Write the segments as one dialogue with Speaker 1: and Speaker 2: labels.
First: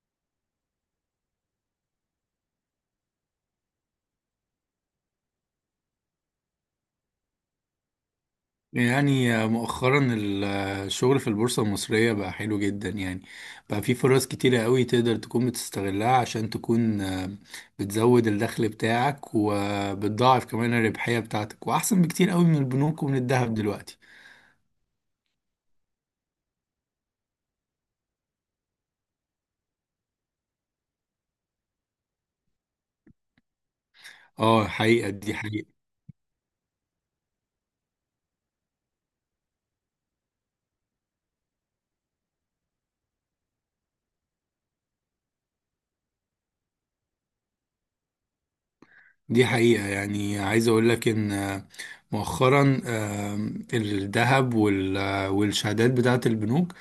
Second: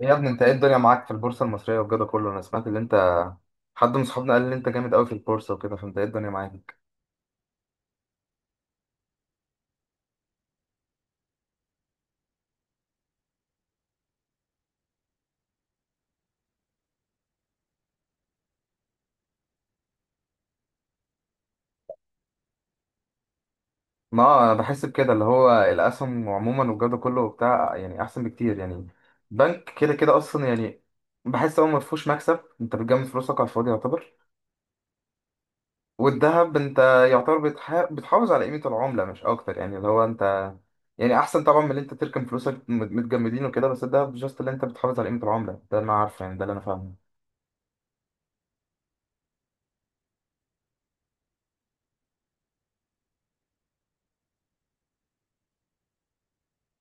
Speaker 1: إيه يا ابني، انت ايه الدنيا معاك في البورصه المصريه والجو ده كله؟ انا سمعت اللي انت، حد من صحابنا قال لي انت جامد قوي في البورصه وكده، فانت ايه الدنيا معاك؟
Speaker 2: يعني مؤخرا الشغل في البورصة المصرية بقى حلو جدا يعني. بقى في فرص كتيرة قوي تقدر تكون بتستغلها عشان تكون بتزود الدخل بتاعك وبتضاعف كمان الربحية بتاعتك وأحسن بكتير قوي من البنوك ومن الذهب دلوقتي.
Speaker 1: ما انا بحس بكده، اللي هو الاسهم عموما والجو ده كله بتاع يعني احسن بكتير يعني. بنك كده كده اصلا يعني، بحس هو ما فيهوش مكسب، انت بتجمد فلوسك على الفاضي يعتبر.
Speaker 2: اه، حقيقة، دي حقيقة
Speaker 1: والذهب انت يعتبر بتحافظ على قيمه العمله مش اكتر، يعني اللي هو انت يعني احسن طبعا من اللي انت تركن فلوسك متجمدين وكده، بس الذهب جاست اللي انت بتحافظ على قيمه العمله، ده انا عارفه، يعني ده اللي انا فاهمه.
Speaker 2: دي حقيقة. يعني عايز أقول لك إن مؤخرا الذهب والشهادات بتاعة البنوك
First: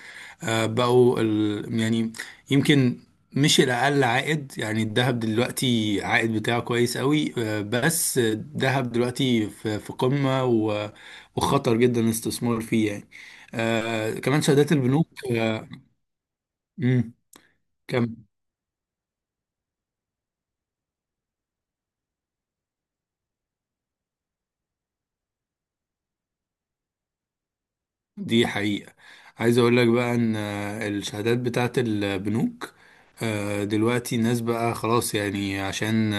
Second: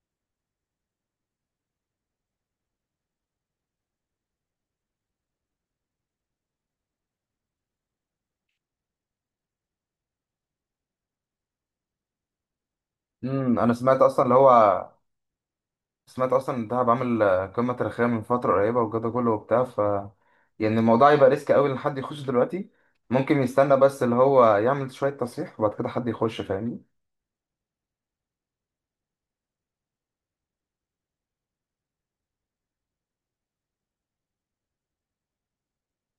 Speaker 2: بقوا يعني، يمكن مش الأقل عائد. يعني الذهب دلوقتي عائد بتاعه كويس قوي، بس الذهب دلوقتي في قمة وخطر جدا الاستثمار فيه يعني.
Speaker 1: انا سمعت اصلا اللي
Speaker 2: كمان
Speaker 1: هو،
Speaker 2: شهادات البنوك
Speaker 1: سمعت اصلا ان دهب
Speaker 2: مم،
Speaker 1: عامل قمه تاريخيه
Speaker 2: كمل.
Speaker 1: من فتره قريبه والجو ده كله وبتاع، يعني الموضوع يبقى ريسك قوي ان حد يخش دلوقتي. ممكن يستنى بس اللي هو يعمل شويه تصحيح وبعد كده حد يخش فاهمني.
Speaker 2: دي حقيقة. عايز اقول لك بقى ان الشهادات بتاعت البنوك دلوقتي الناس بقى خلاص يعني عشان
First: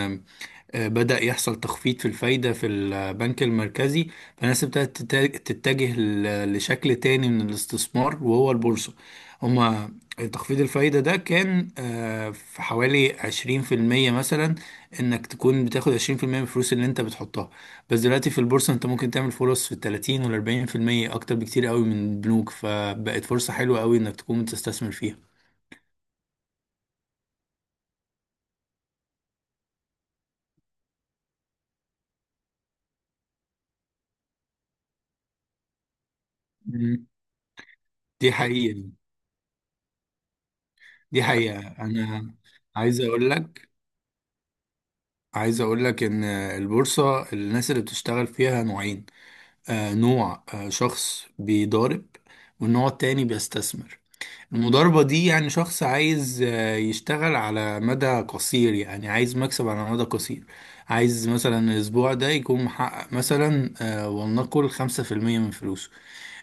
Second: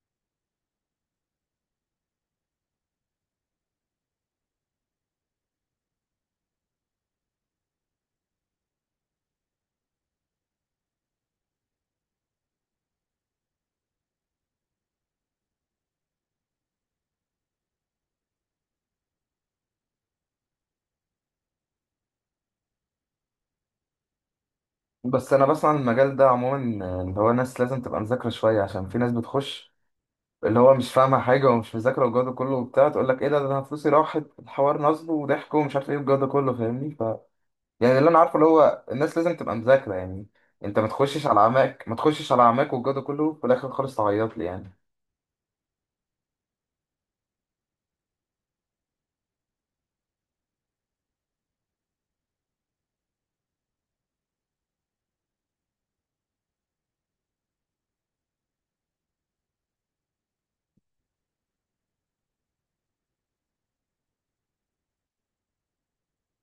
Speaker 2: بدأ يحصل تخفيض في الفايدة في البنك المركزي. فالناس ابتدت تتجه لشكل تاني من الاستثمار وهو البورصة. هما تخفيض الفايدة ده كان في حوالي 20% مثلا، انك تكون بتاخد 20% من الفلوس اللي انت بتحطها. بس دلوقتي في البورصة انت ممكن تعمل فرص في 30% و40% أكتر بكتير قوي من البنوك، فبقت فرصة حلوة قوي انك تكون بتستثمر فيها.
Speaker 1: بس انا بسمع عن المجال ده عموما، اللي هو ناس لازم تبقى مذاكره شويه، عشان في ناس بتخش اللي هو مش فاهمه حاجه ومش مذاكره والجو ده كله وبتاع، تقول لك ايه ده انا فلوسي راحت، الحوار نصب وضحك ومش عارف ايه والجو ده كله فاهمني،
Speaker 2: مم.
Speaker 1: يعني اللي انا
Speaker 2: دي
Speaker 1: عارفه اللي هو
Speaker 2: حقيقة.
Speaker 1: الناس لازم تبقى مذاكره يعني. انت ما
Speaker 2: دي
Speaker 1: تخشش على
Speaker 2: حقيقة.
Speaker 1: عماك، ما تخشش
Speaker 2: أنا
Speaker 1: على عماك والجو ده
Speaker 2: عايز أقول
Speaker 1: كله، في
Speaker 2: لك
Speaker 1: الاخر خالص تعيط لي يعني.
Speaker 2: عايز اقول لك ان البورصة الناس اللي بتشتغل فيها نوعين. نوع شخص بيضارب، والنوع التاني بيستثمر. المضاربة دي يعني شخص عايز يشتغل على مدى قصير، يعني عايز مكسب على مدى قصير. عايز مثلا الاسبوع ده يكون محقق مثلا ولنقل 5% من فلوسه.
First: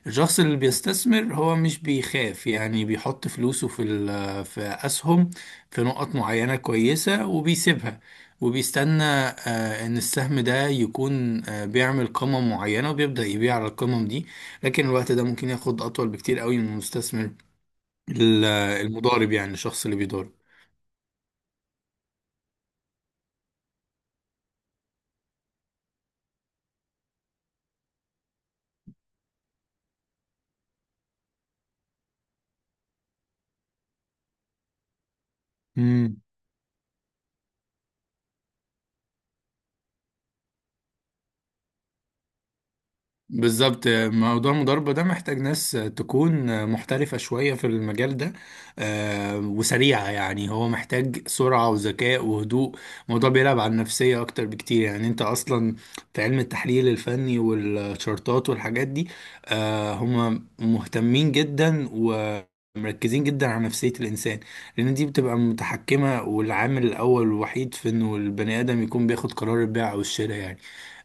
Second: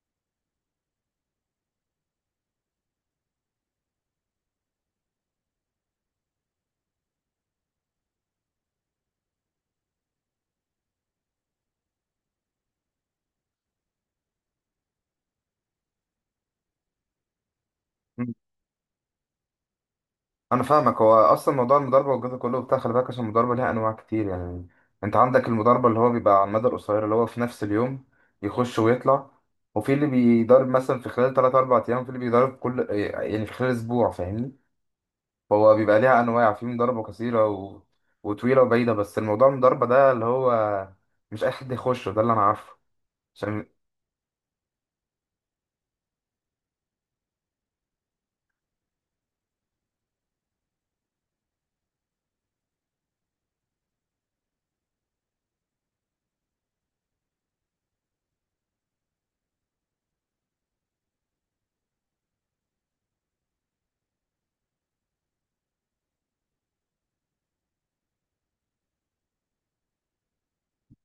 Speaker 2: الشخص اللي بيستثمر هو مش بيخاف، يعني بيحط فلوسه في أسهم في نقط معينة كويسة وبيسيبها. وبيستنى إن السهم ده يكون بيعمل قمة معينة وبيبدأ يبيع على القمم دي. لكن الوقت ده ممكن ياخد أطول بكتير قوي من المستثمر،
Speaker 1: مم.
Speaker 2: ال- المضارب، يعني الشخص اللي بيضارب.
Speaker 1: انا فاهمك، هو اصلا موضوع المضاربه والجزء كله بتاع، خلي بالك، عشان المضاربه ليها انواع كتير يعني. انت عندك المضاربه اللي هو بيبقى على المدى القصير اللي هو في نفس اليوم، يخش ويطلع. وفي اللي بيضارب مثلا في خلال 3 4 ايام، في اللي بيضارب كل يعني في خلال اسبوع فاهمني. فهو بيبقى
Speaker 2: مم.
Speaker 1: ليها انواع، في مضاربه قصيره و... وطويله وبعيده، بس الموضوع المضاربه ده اللي هو مش اي حد يخشه، ده اللي انا عارفه. عشان
Speaker 2: بالظبط، موضوع المضاربة ده محتاج ناس تكون محترفة شوية في المجال ده، وسريعة، يعني هو محتاج سرعة وذكاء وهدوء. الموضوع بيلعب على النفسية أكتر بكتير، يعني أنت أصلا في علم التحليل الفني والشارتات والحاجات دي هم مهتمين جدا و مركزين جدا على نفسية الإنسان. لأن دي بتبقى متحكمة والعامل الأول والوحيد في إنه البني آدم يكون بياخد قرار البيع أو الشراء يعني.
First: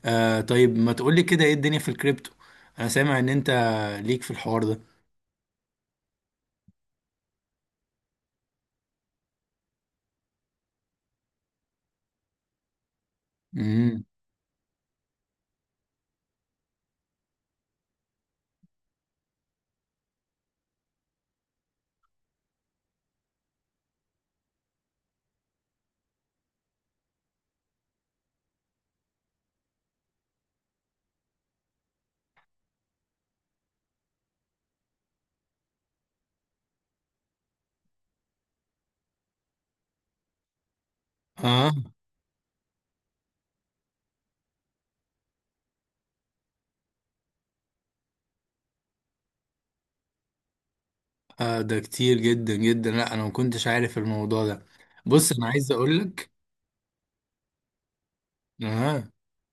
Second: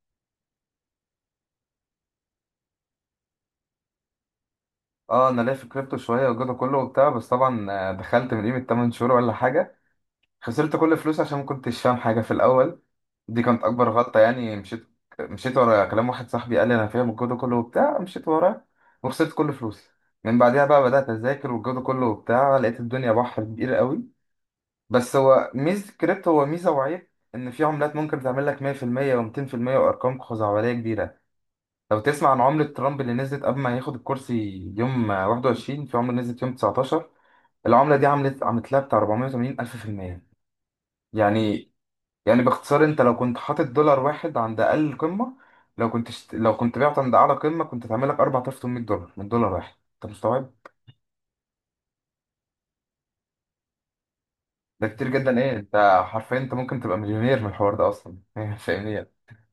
Speaker 2: طيب، ما تقولي كده ايه الدنيا في الكريبتو؟ انا سامع ان انت ليك في الحوار ده.
Speaker 1: اه انا ليا في الكريبتو شويه والجزء كله وبتاع، بس طبعا دخلت من قيمه 8 شهور ولا حاجه، خسرت كل فلوسي عشان ما كنتش فاهم حاجة في الأول. دي كانت اكبر
Speaker 2: امم.
Speaker 1: غلطه، يعني مشيت ورا كلام واحد صاحبي قال لي انا فاهم الجو ده كله وبتاع، مشيت وراه وخسرت كل فلوسي. من بعدها بقى بدات اذاكر والجو ده كله وبتاع، لقيت الدنيا بحر كبير قوي. بس هو ميزه الكريبتو، هو ميزه وعيب، ان في عملات ممكن تعمل لك 100% و200% وارقام خزعبليه كبيره. لو تسمع عن عمله ترامب اللي نزلت قبل ما ياخد الكرسي، يوم 21، في عمله نزلت يوم 19، العمله دي عملت لها بتاع 480 الف في المية
Speaker 2: آه.
Speaker 1: يعني. يعني باختصار، انت لو كنت حاطط دولار واحد عند اقل قمه، لو كنت بعت عند اعلى قمه كنت هتعمل لك 4800$ من دولار واحد. انت مستوعب؟
Speaker 2: اه، ده كتير جدا جدا. لا، انا ما كنتش عارف الموضوع ده.
Speaker 1: ده كتير
Speaker 2: بص،
Speaker 1: جدا
Speaker 2: انا
Speaker 1: ايه،
Speaker 2: عايز
Speaker 1: انت
Speaker 2: اقول لك.
Speaker 1: حرفيا انت ممكن تبقى مليونير من الحوار ده اصلا فاهمني
Speaker 2: اه.
Speaker 1: يعني؟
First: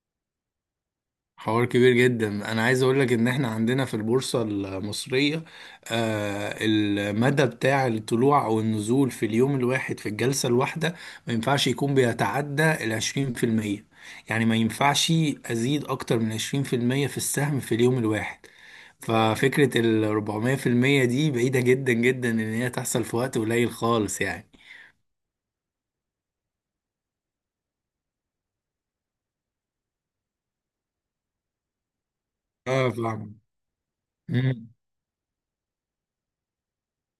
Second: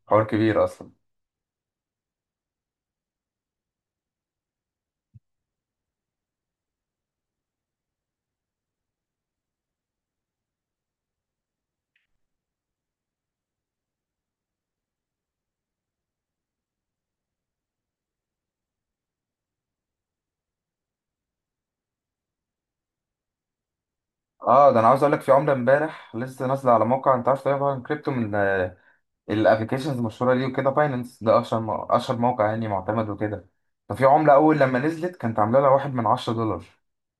Speaker 1: حوار كبير اصلا.
Speaker 2: حوار كبير جدا. انا عايز اقول لك ان احنا عندنا في البورصة المصرية المدى بتاع الطلوع او النزول في اليوم الواحد في الجلسة الواحدة ما ينفعش يكون بيتعدى ال 20%. يعني ما ينفعش ازيد اكتر من 20% في المية في السهم في اليوم الواحد. ففكرة ال 400% دي بعيدة جدا جدا إن هي تحصل في وقت قليل خالص يعني.
Speaker 1: اه ده انا عاوز اقول لك، في عمله امبارح لسه نازله على موقع، انت عارف طبعا كريبتو من الابلكيشنز المشهوره ليه وكده، باينانس ده اشهر اشهر موقع يعني
Speaker 2: اه،
Speaker 1: معتمد
Speaker 2: فاهم.
Speaker 1: وكده. ففي عمله اول
Speaker 2: مم.
Speaker 1: لما نزلت كانت عامله لها واحد من عشرة دولار،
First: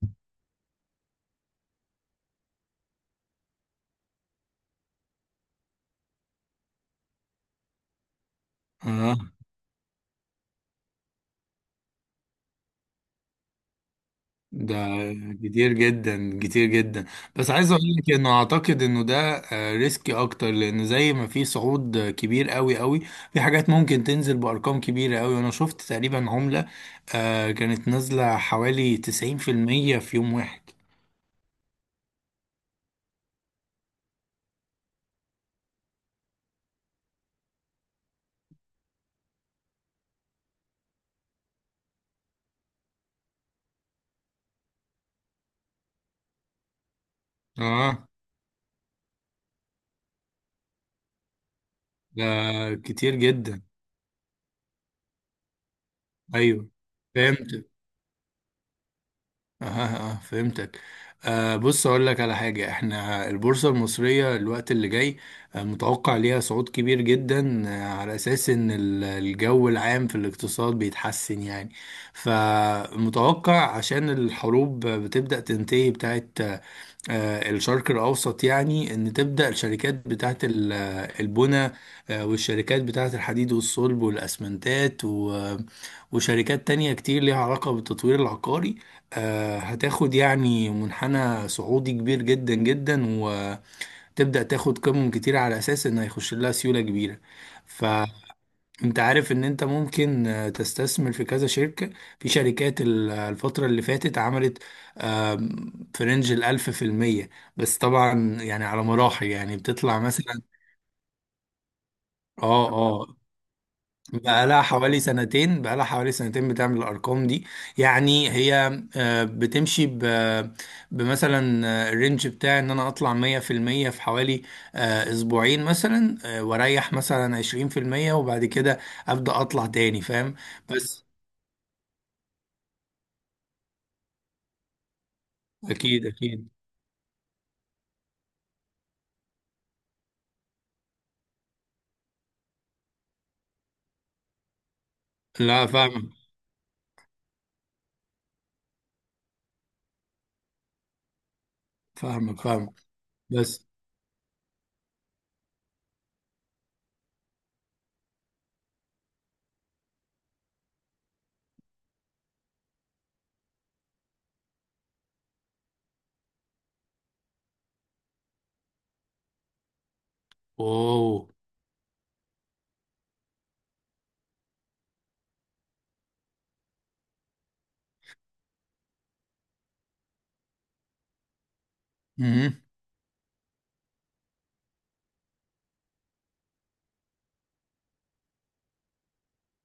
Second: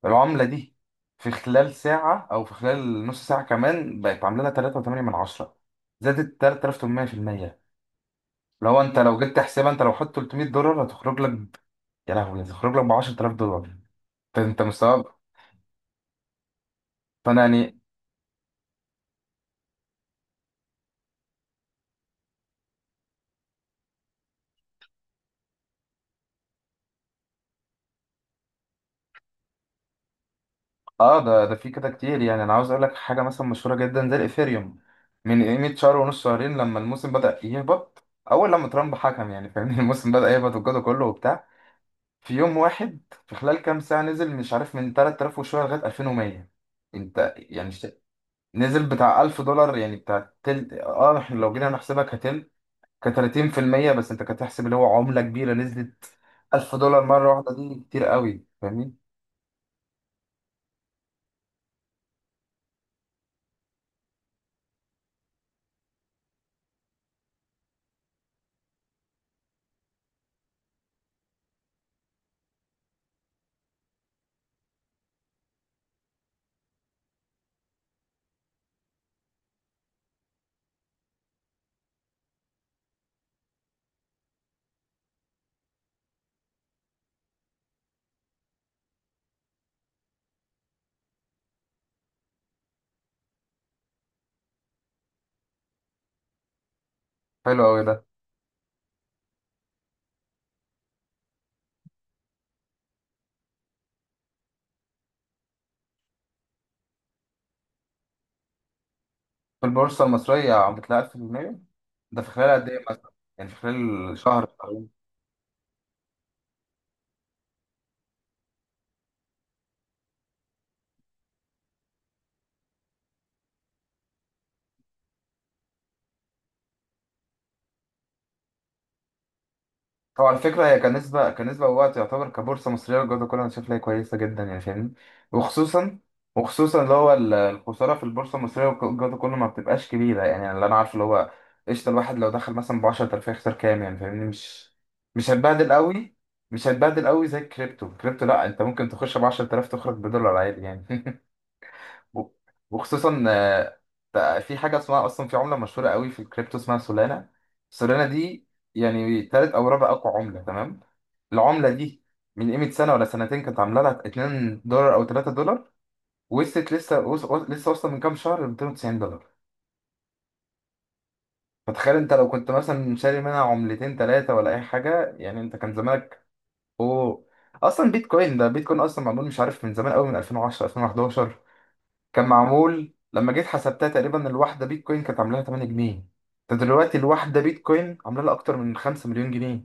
Speaker 1: العمله دي في خلال ساعه او في خلال نص ساعه كمان بقت عامله لها 3.8 من عشرة، زادت 3800%. لو انت
Speaker 2: اه،
Speaker 1: لو جيت تحسبها، انت لو حط 300$ هتخرج لك يا لهوي هتخرج لك ب 10,000$. انت
Speaker 2: ده
Speaker 1: مستوعب؟
Speaker 2: كتير جدا كتير جدا.
Speaker 1: فانا
Speaker 2: بس عايز
Speaker 1: يعني.
Speaker 2: اقول لك انه اعتقد انه ده ريسكي اكتر، لان زي ما في صعود كبير قوي قوي، في حاجات ممكن تنزل بارقام كبيره قوي. وانا شفت تقريبا عمله كانت نازله حوالي 90% في المية في يوم واحد.
Speaker 1: اه ده في كده كتير، يعني انا عاوز اقول لك حاجه مثلا مشهوره جدا زي الايثيريوم، من قيمه شهر ونص شهرين لما الموسم بدا يهبط، اول لما ترامب حكم يعني فاهمني الموسم بدا يهبط والجو ده كله وبتاع، في يوم واحد في خلال كام ساعه نزل مش عارف من 3000 وشويه لغايه 2100. انت يعني
Speaker 2: اه،
Speaker 1: نزل بتاع 1,000$، يعني بتاع تل اه احنا لو جينا نحسبها
Speaker 2: ده
Speaker 1: كتل، ك
Speaker 2: كتير جدا.
Speaker 1: 30%، بس انت كتحسب اللي هو عمله كبيره نزلت
Speaker 2: ايوه،
Speaker 1: 1,000$ مره واحده،
Speaker 2: فهمت.
Speaker 1: دي كتير قوي فاهمني.
Speaker 2: اه، اه، فهمتك. بص، اقول لك على حاجه: احنا البورصه المصريه الوقت اللي جاي متوقع ليها صعود كبير جدا، على اساس ان الجو العام في الاقتصاد بيتحسن يعني. فمتوقع، عشان الحروب بتبدا تنتهي بتاعت الشرق الأوسط، يعني إن تبدأ الشركات بتاعت البنى، والشركات بتاعت الحديد والصلب والأسمنتات وشركات تانية كتير ليها علاقة بالتطوير العقاري. هتاخد يعني منحنى صعودي كبير جدا جدا، وتبدأ تاخد قيمم كتير على أساس إن هيخش لها سيولة كبيرة.
Speaker 1: حلو قوي ده.
Speaker 2: فأنت عارف إن أنت ممكن تستثمر في كذا شركة. في شركات الفترة اللي فاتت عملت في رينج 1000%. بس طبعا يعني على مراحل، يعني
Speaker 1: في
Speaker 2: بتطلع
Speaker 1: البورصة
Speaker 2: مثلا.
Speaker 1: المصرية عم بتلاقي 1000%؟ ده في خلال
Speaker 2: اه،
Speaker 1: قد إيه مثلا؟
Speaker 2: اه.
Speaker 1: يعني في خلال شهر
Speaker 2: بقى لها
Speaker 1: شهرين؟
Speaker 2: حوالي سنتين، بقى لها حوالي سنتين بتعمل الأرقام دي. يعني هي بتمشي بمثلا الرينج بتاعي إن أنا أطلع 100% في حوالي أسبوعين مثلا، وأريح مثلا 20%، وبعد كده أبدأ أطلع تاني
Speaker 1: طبعا
Speaker 2: فاهم.
Speaker 1: على فكرة هي
Speaker 2: بس.
Speaker 1: كنسبة، كنسبة ووقت، يعتبر كبورصة مصرية الجودة كلها أنا شايف لها كويسة جدا يعني فاهمني. وخصوصا،
Speaker 2: أكيد أكيد.
Speaker 1: اللي هو الخسارة في البورصة المصرية الجودة كلها ما بتبقاش كبيرة يعني، يعني اللي أنا عارفه اللي هو قشطة، الواحد لو دخل مثلا ب 10,000 هيخسر كام يعني فاهمني، مش
Speaker 2: لا،
Speaker 1: هتبهدل
Speaker 2: فاهمك
Speaker 1: قوي. مش هتبهدل قوي زي الكريبتو، الكريبتو لا، أنت ممكن تخش ب 10,000 تخرج بدولار عادي يعني. و-
Speaker 2: فاهمك فاهمك.
Speaker 1: وخصوصا
Speaker 2: بس.
Speaker 1: بقى في حاجه اسمها اصلا، في عمله مشهوره قوي في الكريبتو اسمها سولانا. سولانا دي يعني تالت او رابع اقوى عمله، تمام؟ العمله دي من قيمه سنه ولا سنتين كانت عامله لها 2$ او 3$، وصلت لسه لسه واصله من كام شهر ل 290$.
Speaker 2: أوه.
Speaker 1: فتخيل انت لو كنت مثلا شاري منها عملتين ثلاثه ولا اي حاجه يعني، انت كان زمانك. اوه، اصلا بيتكوين ده، بيتكوين اصلا معمول مش عارف من زمان قوي، من 2010 2011 كان معمول، لما جيت حسبتها تقريبا الواحدة بيتكوين كانت عاملاها 8 جنيه. انت دلوقتي الواحدة بيتكوين عاملة لها أكتر من 5 مليون جنيه.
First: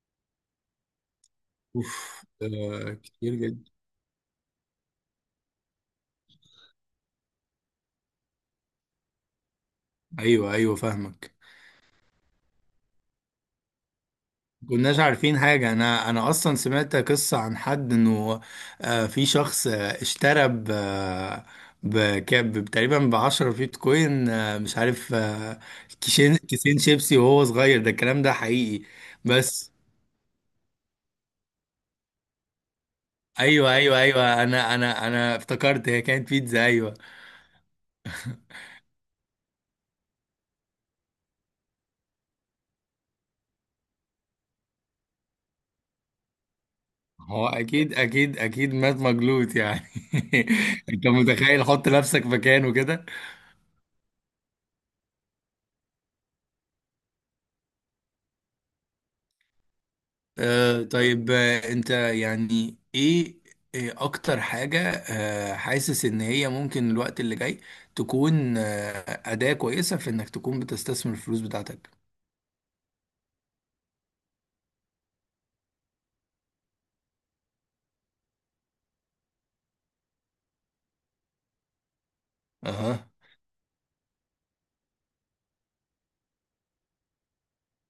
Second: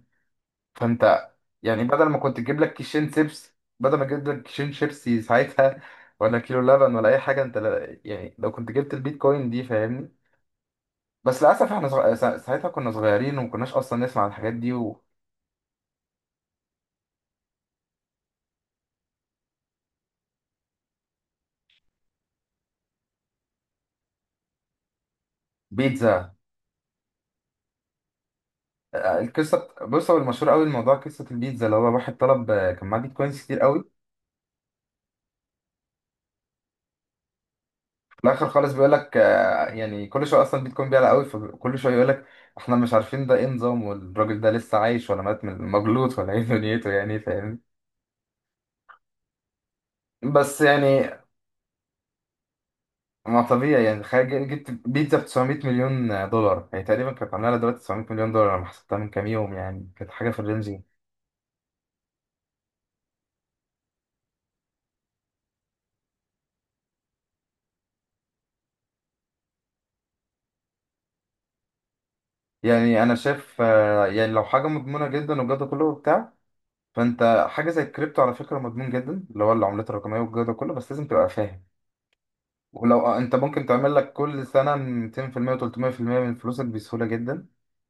Speaker 1: فانت يعني بدل ما
Speaker 2: اوف،
Speaker 1: كنت تجيب لك كيشين
Speaker 2: كتير
Speaker 1: شيبس،
Speaker 2: جدا.
Speaker 1: بدل ما تجيب لك كيشين شيبسي ساعتها ولا كيلو لبن ولا أي حاجة، انت يعني لو كنت جبت البيتكوين دي فاهمني.
Speaker 2: ايوه، ايوه فاهمك.
Speaker 1: بس للأسف احنا ساعتها كنا صغيرين وما كناش أصلا نسمع عن الحاجات دي.
Speaker 2: كناش عارفين حاجة. أنا أصلا سمعت قصة عن حد إنه في شخص اشترى ب آه، بكام تقريبا ب10 بيتكوين مش عارف
Speaker 1: وبيتزا،
Speaker 2: كيسين شيبسي وهو صغير. ده الكلام ده حقيقي؟ بس
Speaker 1: القصة بص، هو المشهور قوي الموضوع قصة البيتزا، اللي هو واحد طلب، كان معاه بيتكوينز كتير
Speaker 2: أيوه
Speaker 1: قوي.
Speaker 2: أيوه أيوه. أنا افتكرت هي كانت بيتزا أيوه.
Speaker 1: في الاخر خالص بيقول لك، يعني كل شويه اصلا بيتكون بيعلى قوي، فكل شويه يقول لك احنا مش عارفين ده ايه نظام، والراجل ده لسه عايش ولا مات من مجلوط ولا ايه دنيته، يعني
Speaker 2: هو
Speaker 1: فاهم.
Speaker 2: أكيد أكيد أكيد مات مجلوط يعني.
Speaker 1: بس
Speaker 2: أنت
Speaker 1: يعني
Speaker 2: متخيل؟ حط نفسك مكانه كده.
Speaker 1: ما طبيعي يعني، تخيل جبت بيتزا ب 900 مليون دولار، هي تقريبا كانت عامله لها دلوقتي 900 مليون دولار لما حسبتها من كام يوم، يعني كانت حاجه في الرينج دي.
Speaker 2: طيب، انت يعني ايه إيه اكتر حاجة حاسس ان هي ممكن الوقت اللي جاي تكون أداة كويسة في انك تكون بتستثمر الفلوس بتاعتك؟
Speaker 1: يعني انا شايف يعني لو حاجه مضمونه جدا والجو ده كله وبتاع، فانت حاجه زي الكريبتو على فكره مضمون جدا، اللي هو العملات الرقميه والجو ده كله، بس لازم تبقى فاهم. ولو
Speaker 2: اها.
Speaker 1: انت ممكن تعمل لك كل سنه 200% و300% من فلوسك بسهوله جدا.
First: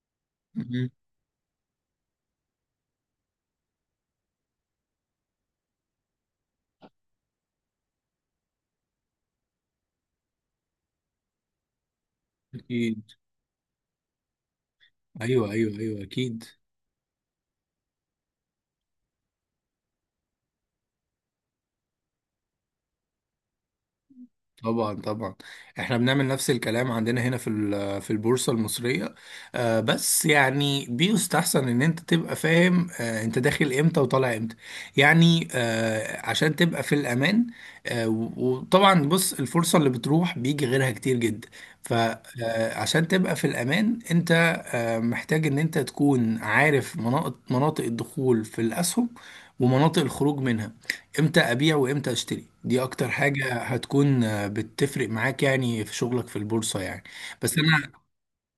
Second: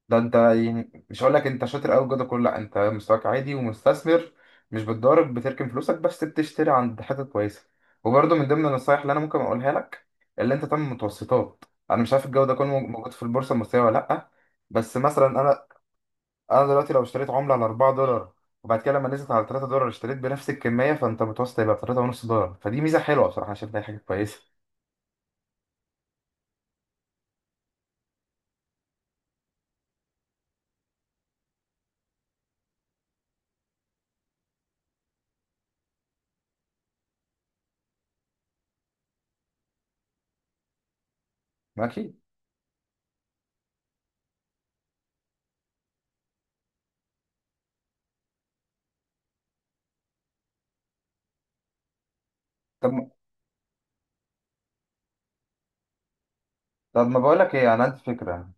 Speaker 1: ده انت
Speaker 2: مهم.
Speaker 1: يعني مش هقول لك انت شاطر قوي جدا كله، لا انت مستواك عادي ومستثمر، مش بتضارب، بتركن فلوسك بس بتشتري عند حتت كويسه. وبرده من ضمن النصايح اللي انا ممكن اقولها لك، اللي انت تعمل متوسطات. انا مش عارف الجو ده كله
Speaker 2: اكيد.
Speaker 1: موجود في البورصه المصريه ولا لا، بس مثلا
Speaker 2: ايوه،
Speaker 1: انا
Speaker 2: ايوه، ايوه، اكيد.
Speaker 1: انا دلوقتي لو اشتريت عمله على 4$، وبعد كده لما نزلت على 3$ اشتريت بنفس الكميه، فانت متوسط هيبقى 3.5$. فدي ميزه حلوه بصراحه، انا شايف إن هي حاجه كويسه.
Speaker 2: طبعا، طبعا. احنا بنعمل نفس الكلام عندنا هنا في البورصة المصرية، بس يعني بيستحسن ان انت تبقى فاهم انت داخل امتى وطالع امتى، يعني عشان تبقى في الامان، وطبعا بص، الفرصة اللي بتروح بيجي غيرها كتير جدا.
Speaker 1: ماشي.
Speaker 2: فعشان تبقى في الامان انت محتاج ان انت تكون عارف مناطق الدخول في الاسهم ومناطق الخروج منها. امتى ابيع وامتى اشتري دي
Speaker 1: طب
Speaker 2: اكتر حاجة هتكون بتفرق معاك يعني في شغلك في البورصة يعني.
Speaker 1: طب ما بقولك
Speaker 2: بس
Speaker 1: ايه، انا
Speaker 2: انا.
Speaker 1: عندي فكره.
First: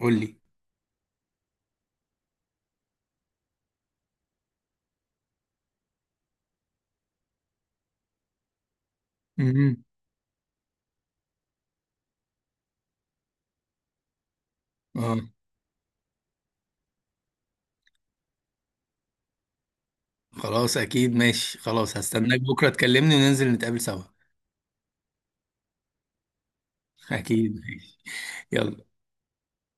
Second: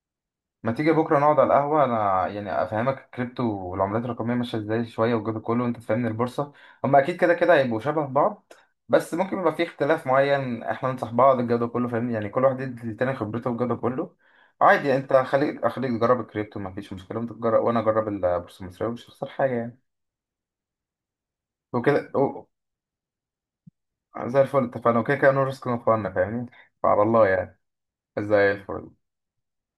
Speaker 2: قول لي.
Speaker 1: ما تيجي بكره نقعد على القهوه، انا يعني افهمك الكريبتو والعملات الرقميه ماشيه ازاي شويه والجو ده كله، وانت تفهمني البورصه. هما اكيد كده كده هيبقوا شبه بعض، بس ممكن يبقى في
Speaker 2: مهم.
Speaker 1: اختلاف معين، احنا ننصح بعض الجو ده كله فاهمني، يعني كل واحد يدي للتاني خبرته والجو ده كله. عادي، انت
Speaker 2: اه،
Speaker 1: خليك، اخليك تجرب الكريبتو ما فيش مشكله، وانت تجرب وانا اجرب البورصه المصريه ومش هخسر حاجه يعني.
Speaker 2: خلاص اكيد ماشي. خلاص،
Speaker 1: وكده
Speaker 2: هستناك بكرة تكلمني وننزل نتقابل سوا.
Speaker 1: زي الفل، اتفقنا، وكده كده نو ريسك نو فن فاهمني. فعلى الله
Speaker 2: اكيد
Speaker 1: يعني.
Speaker 2: ماشي.
Speaker 1: زي
Speaker 2: يلا.
Speaker 1: الفل.